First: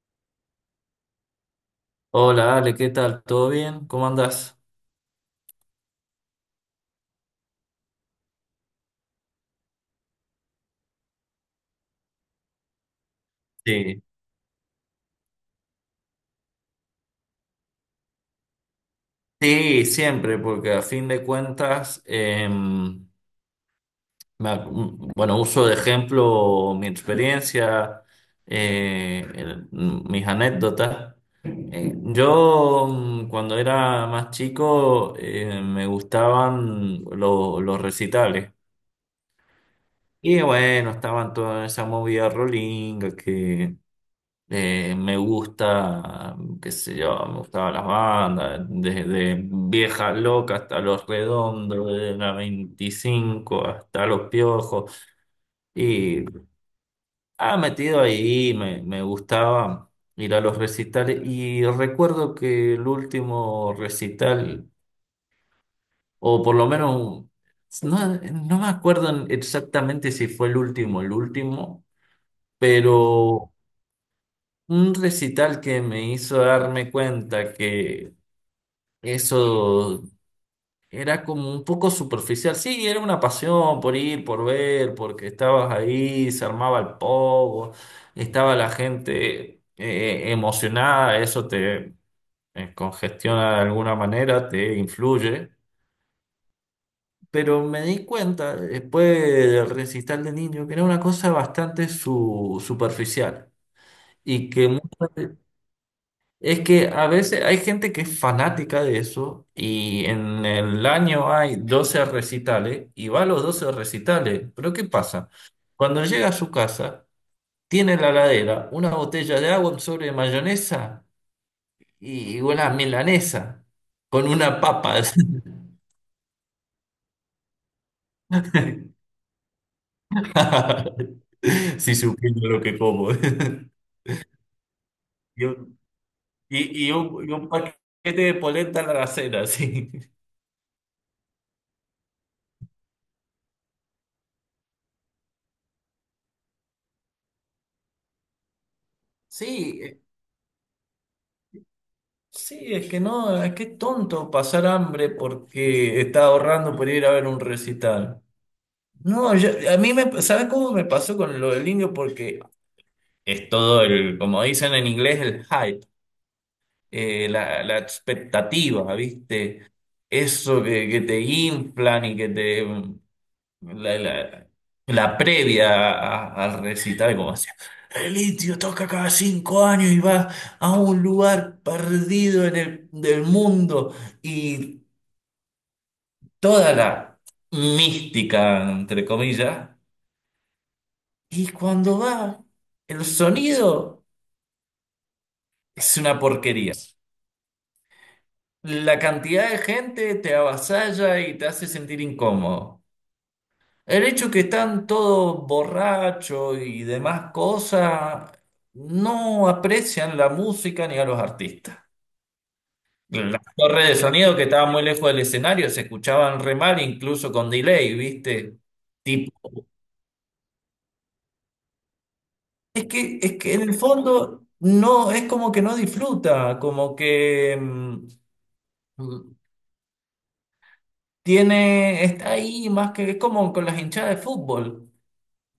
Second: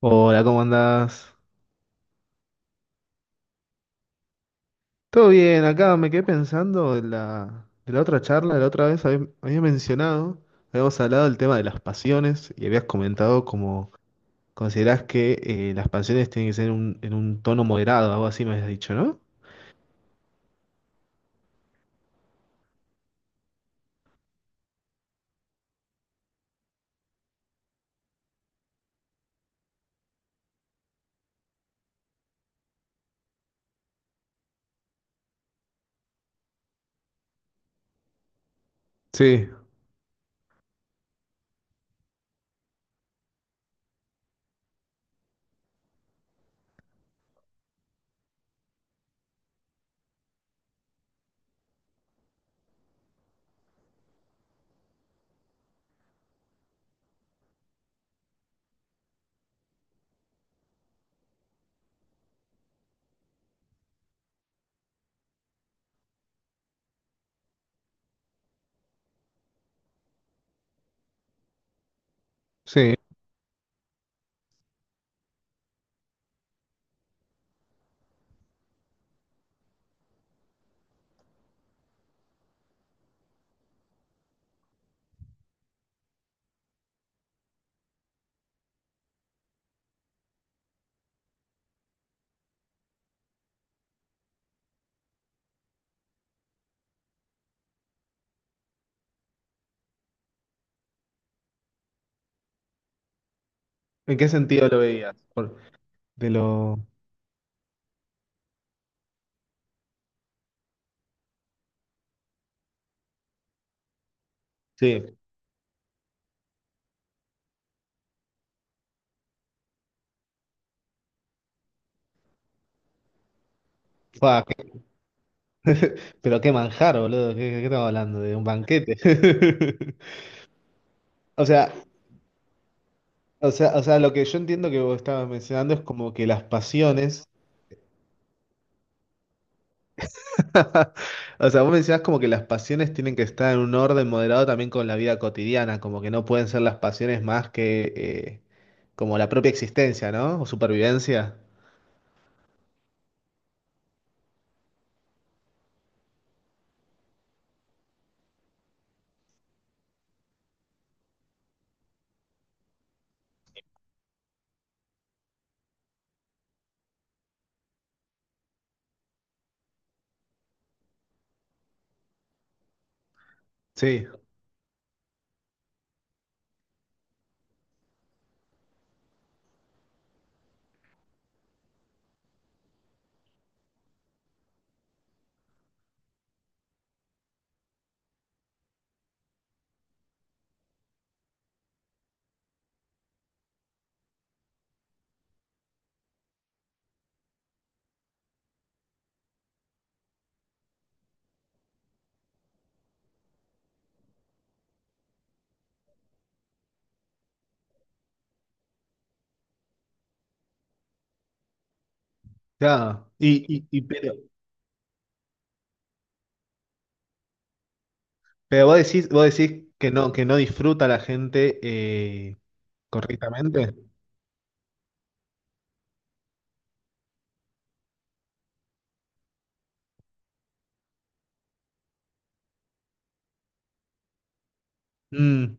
Hola, ¿cómo andás? Hola Ale, ¿qué tal? ¿Todo bien? ¿Cómo andás? Todo bien, acá me quedé pensando en la otra charla, de la otra vez habías mencionado, habíamos hablado del tema de las pasiones y habías comentado como Sí, considerás que las pasiones tienen que ser en un tono moderado, algo así me habías dicho, ¿no? sí, siempre, porque a fin de cuentas, bueno, uso de ejemplo mi experiencia, mis anécdotas. Yo cuando era más chico me gustaban los recitales. Sí, Y bueno, estaban toda esa movida rolinga que... Me gusta, qué sé yo, me gustaban las bandas, desde Vieja Loca hasta Los Redondos, de la 25 hasta Los Piojos. Y ha metido ahí, me gustaba ir a los recitales. Y recuerdo que el último recital, o por lo menos, no me acuerdo exactamente si fue el último, sí. pero un recital que me hizo darme cuenta que eso era como un poco superficial. Sí, era una pasión por ir, por ver, porque estabas ahí, se armaba el pogo, estaba la gente emocionada, eso te congestiona de alguna manera, te influye. Pero me di cuenta después del recital de niño que era una cosa bastante superficial ¿En qué y que sentido lo veías? muchas... de Es lo... que a veces hay gente que es fanática de eso y en el año hay 12 recitales y va a los 12 recitales. Pero ¿qué Sí. pasa? Cuando llega a su casa, tiene en la ladera una botella de agua, un sobre de mayonesa y una milanesa con Fua, una papa. Pero qué manjar, boludo, ¿qué estamos hablando? De un banquete. O sea, Si supiera lo que como. o sea, o sea, lo que yo entiendo que vos estabas Y mencionando es un, como que las y- y un- pasiones y un paquete de polenta a la cena, sí. O sea, vos mencionás como que las pasiones tienen que estar en un orden moderado también con la vida cotidiana, como que no pueden ser las pasiones más que como la propia Sí, existencia, ¿no? O supervivencia. sí, es que no, es que es tonto pasar hambre porque está ahorrando por ir a ver un recital. No, a mí me, ¿sabes cómo me pasó con lo del indio? Porque es todo el, como dicen en inglés, el hype, la expectativa, ¿viste? Eso que te inflan y que te la, Sí, la- la previa al recital, como decía, el litio toca cada 5 años y va a un lugar perdido en el, del mundo y toda la mística, entre comillas, y cuando va, el sonido es una porquería. La cantidad de gente te avasalla y te hace sentir incómodo. El hecho que están todos borrachos y demás cosas, no aprecian la música ni a los artistas. claro. Las Y torres de pero, sonido que estaban muy lejos del escenario se escuchaban re mal, incluso con delay, ¿viste? pero vos decís, Tipo, vos decís que no disfruta la gente es que en el correctamente. fondo no, es como que no disfruta, como que tiene, está ahí más que, es como con las hinchadas de fútbol. Mm,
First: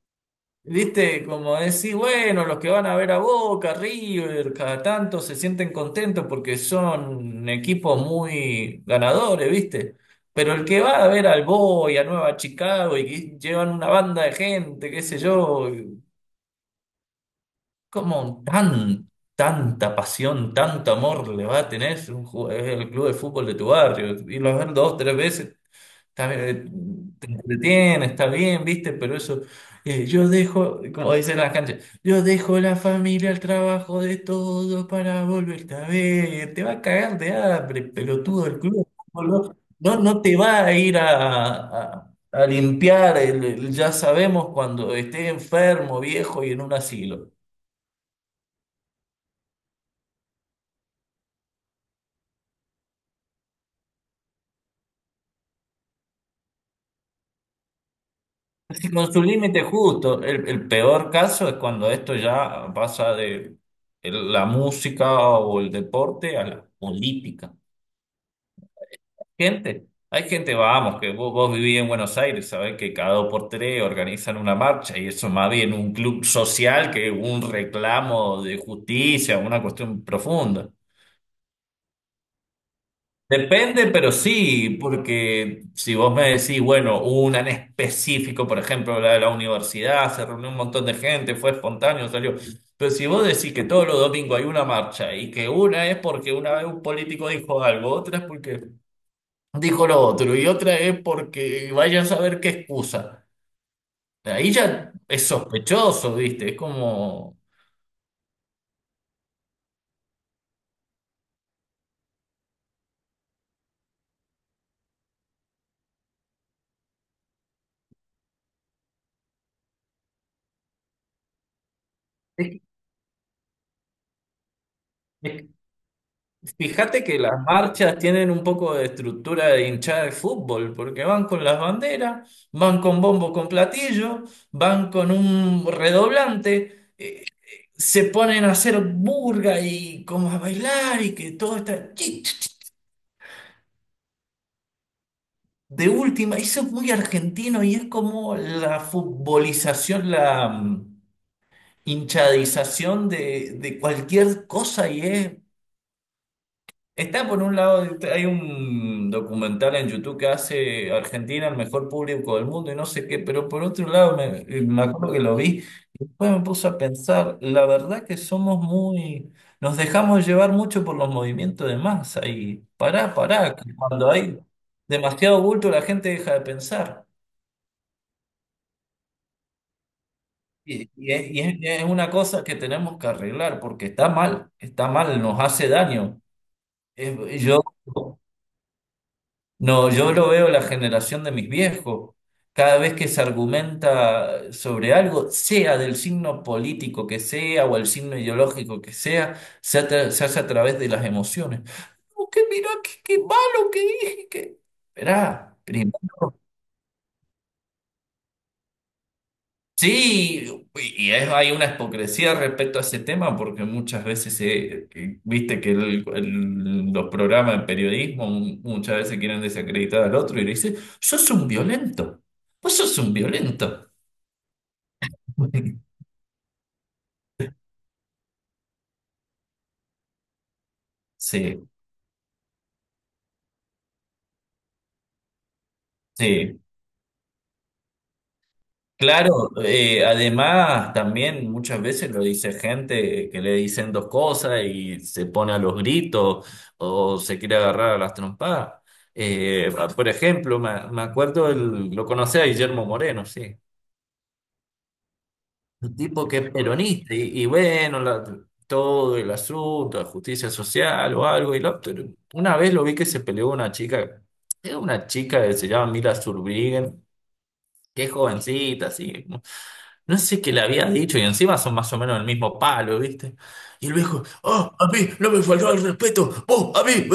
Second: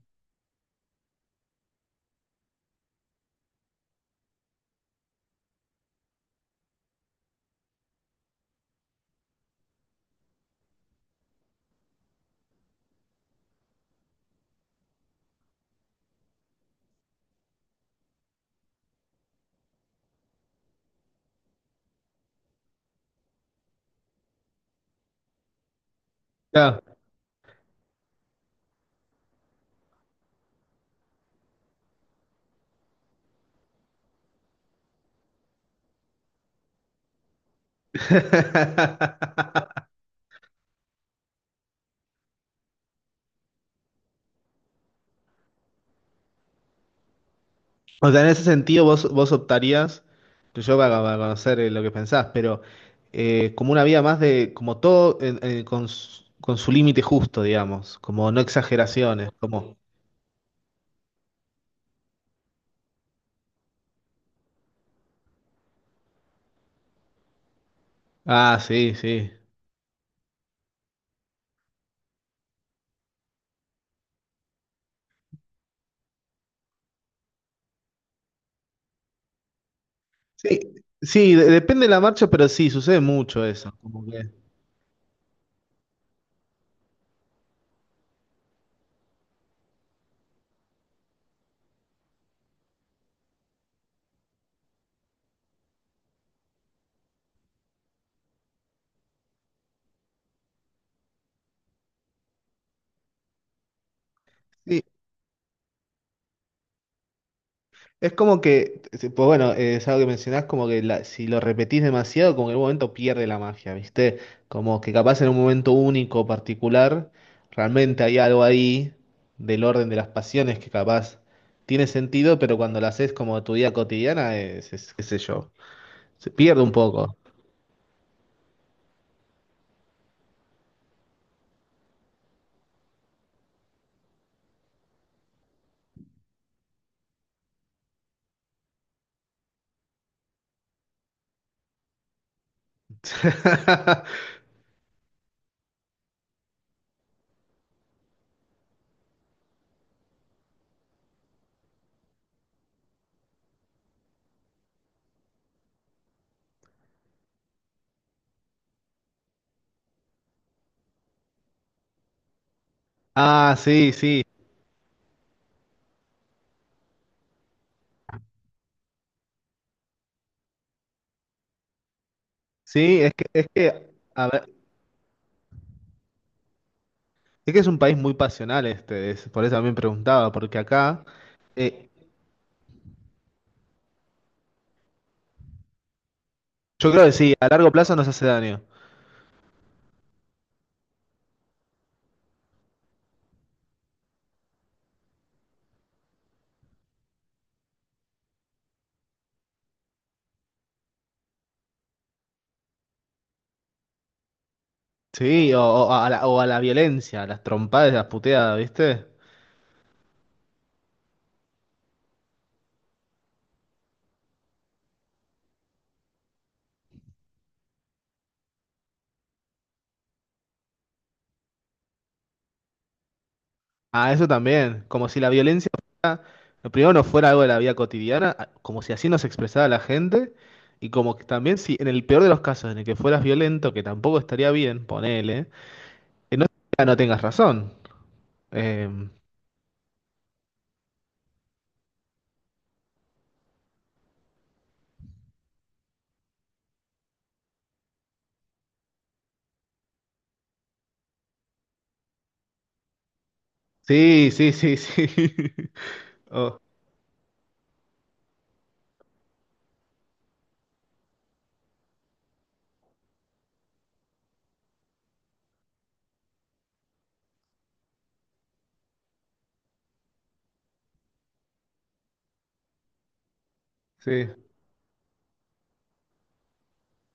Viste, como decir, bueno, los que van a ver a Boca, River, cada tanto se sienten contentos porque son equipos muy ganadores, ¿viste? Pero ¿el que va a ver al Boy, a Nueva Chicago y que llevan una banda de gente, qué sé yo, como tan, tanta pasión, tanto amor le va a tener un el club de fútbol de tu barrio? Y los ver dos, tres veces... Está claro. bien, te entretiene, está bien, viste, pero eso, yo dejo, como dicen las canchas, yo dejo la familia, el trabajo de todo para volverte a ver. Te va a cagar de hambre, pelotudo del club de fútbol. No, no, no te va a ir a- a limpiar el ya sabemos cuando esté enfermo, viejo y en un asilo. O sea, en ese sentido vos optarías, que yo para conocer lo que pensás, pero como una vida más de, como todo con su límite justo, digamos, como no Sí, con su exageraciones, límite como... justo. El peor caso es cuando esto ya pasa de la música o el deporte a la política. Ah, sí, sí. Gente, hay gente, vamos, que vos vivís en Buenos Aires, sabés que cada dos por tres organizan una marcha y eso más bien un club social que un reclamo de justicia, una cuestión Sí, profunda. sí, depende de la marcha, pero sí, sucede mucho eso. Depende, Como pero que, sí, porque si vos me decís, bueno, hubo una en específico, por ejemplo, la de la universidad, se reunió un montón de gente, fue espontáneo, salió. Pero si vos decís que todos los domingos hay una marcha y que una es porque una vez un político dijo algo, otra es porque dijo lo otro y otra es porque vaya a saber qué excusa. Ahí sí. ya es sospechoso, ¿viste? Es como... Es como que, pues bueno, es algo que mencionás, como que si lo repetís demasiado, como que en un momento pierde la magia, ¿viste? Como que capaz en un momento único, particular, realmente hay algo ahí del orden de las pasiones que capaz tiene sentido, pero cuando lo haces como tu vida cotidiana, es, qué sé yo, se pierde un Fíjate poco. que las marchas tienen un poco de estructura de hinchada de fútbol, porque van con las banderas, van con bombo con platillo, van con un redoblante, se ponen a hacer burga y como a bailar y que todo está chi, chi, chi, de última. Eso es muy argentino y es como la futbolización, la hinchadización de cualquier cosa y es... Está por un lado, hay un documental en YouTube que hace Argentina el mejor público del mundo y no sé qué, pero Ah, por otro sí, lado sí, me acuerdo que lo vi, después me puse a pensar, la verdad que somos muy, nos dejamos llevar mucho por los movimientos de masa y sí, es pará, que, es pará, que que, cuando a hay ver, demasiado bulto la gente deja de pensar. es que es un país muy pasional este, por eso también preguntaba, porque Y, acá... y es, y es- es eh, una cosa que tenemos que arreglar porque está mal, nos hace daño. Yo creo que sí, Es- a yo largo plazo nos hace daño. No, yo lo veo la generación de mis viejos. Cada vez que se argumenta sobre algo, sea del signo político que sea o el signo ideológico que sea, se hace a través de las emociones. No, que mira, qué malo que dije, que... Sí, Esperá, o a la violencia, a las trompadas, las puteadas, ¿viste? sí, hay una hipocresía respecto a ese tema porque muchas veces, viste que los programas de periodismo muchas veces quieren desacreditar al otro y le dicen, sos un violento, vos sos un violento. A eso también, como si la violencia fuera, primero no fuera algo de la vida cotidiana, como si así nos expresara la gente, y como que también Sí, si en el peor de los casos en el que fueras violento, que tampoco estaría bien, ponele, que no, sí, no tengas razón. Em, claro, además también muchas veces lo dice gente que le dicen dos cosas y se pone a los gritos o se quiere agarrar a las trompadas. Por ejemplo, me acuerdo, lo conocí a Guillermo Moreno, sí, sí, sí, sí, sí. un tipo que es Oh, peronista y bueno, todo el asunto de justicia social o algo. Y una vez lo vi que se peleó una chica, era una chica que se llama Mila Zurbriggen, que es jovencita, así. No sé qué le había dicho y encima son más o menos el mismo palo, ¿viste? Y el viejo, sí. oh, a mí no me faltó el respeto, vos, a mí. Eh.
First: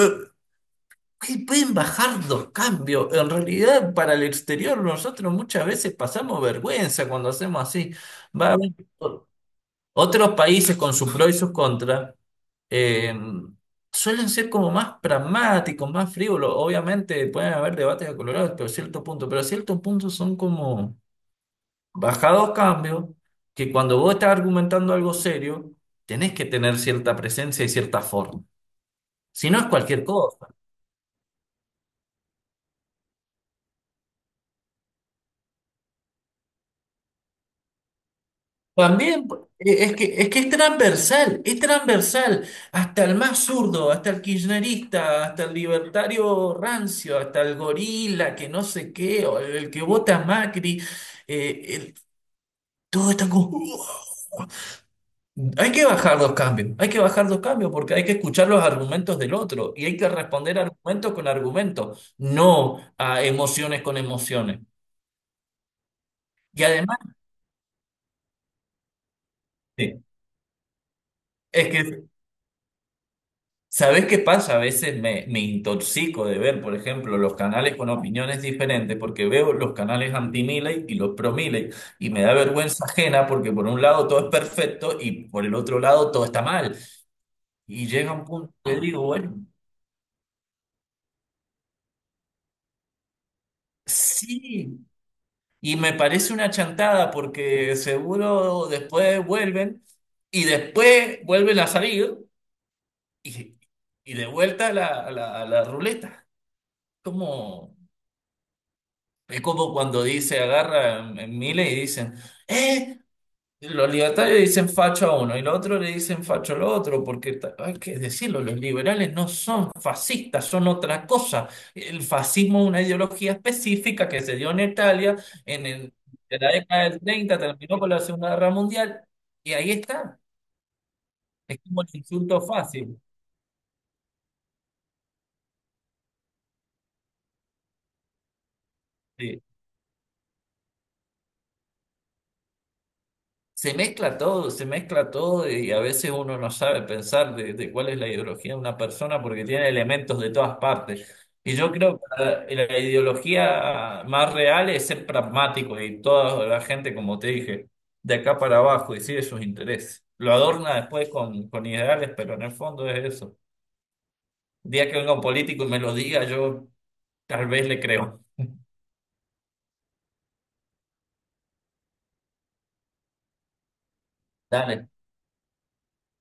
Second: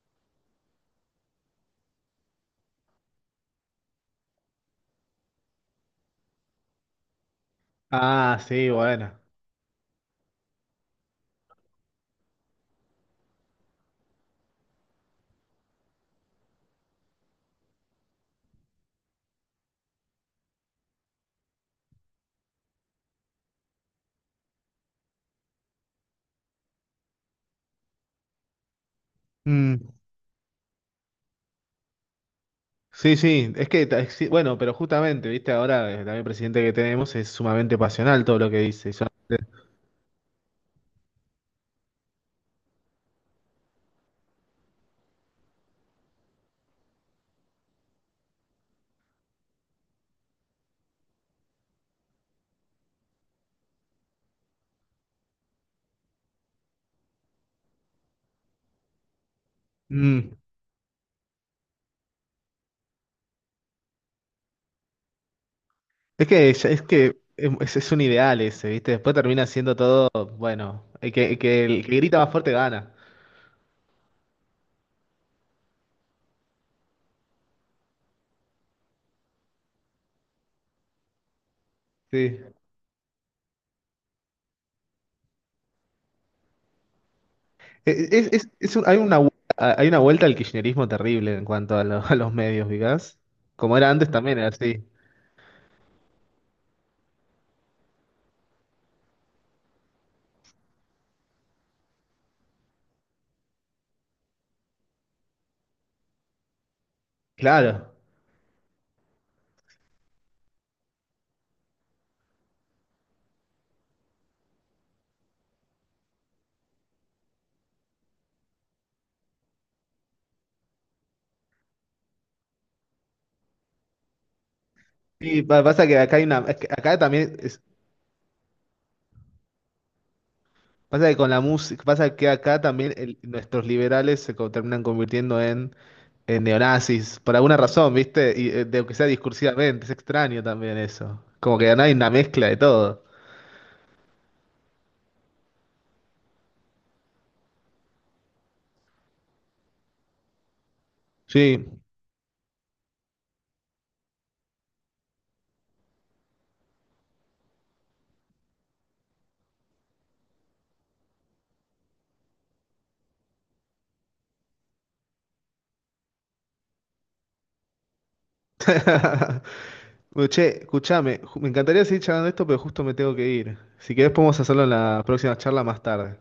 Ay, pueden bajar dos cambios. En realidad, para el exterior, nosotros muchas veces pasamos vergüenza cuando hacemos así. Ah, Va a sí, haber bueno. o- otros países con sus pros y sus contras. eh, Suelen ser como más pragmáticos, más frívolos. Obviamente pueden haber debates acolorados, pero a cierto punto. Pero a cierto punto son como... Bajado cambios que cuando vos estás argumentando algo serio, tenés que tener cierta presencia y cierta forma. Si no es Mm. cualquier cosa. Sí, sí, es que, sí, bueno, pero justamente, viste, ahora también el presidente que tenemos es sumamente pasional todo lo que dice. También es que es transversal, es transversal. Hasta el más zurdo, hasta el kirchnerista, hasta el libertario rancio, hasta el gorila, que no sé qué, o el que vota a Macri, eh, el- todos están como... Hay que bajar dos cambios, hay que bajar dos cambios porque hay que escuchar los argumentos del otro y hay que Mm. responder argumentos con argumentos, no a emociones con emociones. Es que, Y además, es un ideal ese, viste, después termina siendo eh, todo, bueno, el que, el que, es el que que, grita más fuerte gana. ¿sabés qué pasa? A veces me intoxico de ver, por ejemplo, los canales con opiniones diferentes porque veo los canales anti-Milei y los pro-Milei y me da Sí. vergüenza ajena porque por un lado todo es perfecto y por el otro lado todo está mal. Y llega un punto que Hay digo, una, bueno, hay una vuelta al kirchnerismo terrible en cuanto a, a los medios, ¿vicás? Como era antes también, era sí. así. Y me parece una chantada porque seguro después vuelven y después vuelven a salir y, y de vuelta a la, a la ruleta. Como, Claro. es como cuando dice, agarra en, miles y dicen, ¡eh! Los libertarios dicen facho a uno y los otros le dicen facho al otro, porque hay que decirlo, los liberales no son fascistas, son otra cosa. El fascismo es una ideología específica que se dio en Italia en Pasa el- que acá hay de una, la es que década acá del también 30, terminó con la Segunda Guerra Mundial, y ahí está. pasa que con la Es como música, el pasa que insulto acá también fácil. Nuestros liberales terminan convirtiendo en neonazis, por alguna razón, ¿viste? Y de que sea Sí. discursivamente, es extraño también eso. Como que no hay una mezcla de todo. Se mezcla todo y a veces uno no sabe pensar de cuál es la ideología de una persona porque tiene elementos de todas partes. Y yo Sí. creo que la ideología más real es ser pragmático y toda la gente, como te dije, de acá para abajo y sigue sus intereses. Lo adorna después con ideales, pero en el fondo es eso. El día que venga un político y me lo diga, yo tal vez le creo. Bueno, che, escúchame, me encantaría seguir charlando de esto, pero justo me tengo que ir. Si querés podemos hacerlo en Dale. la próxima charla más tarde.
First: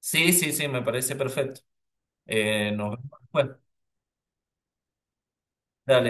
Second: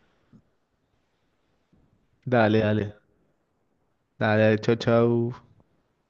Sí, sí, sí, me parece perfecto. Dale, Nos dale. vemos después. Dale, chau, chau. Dale.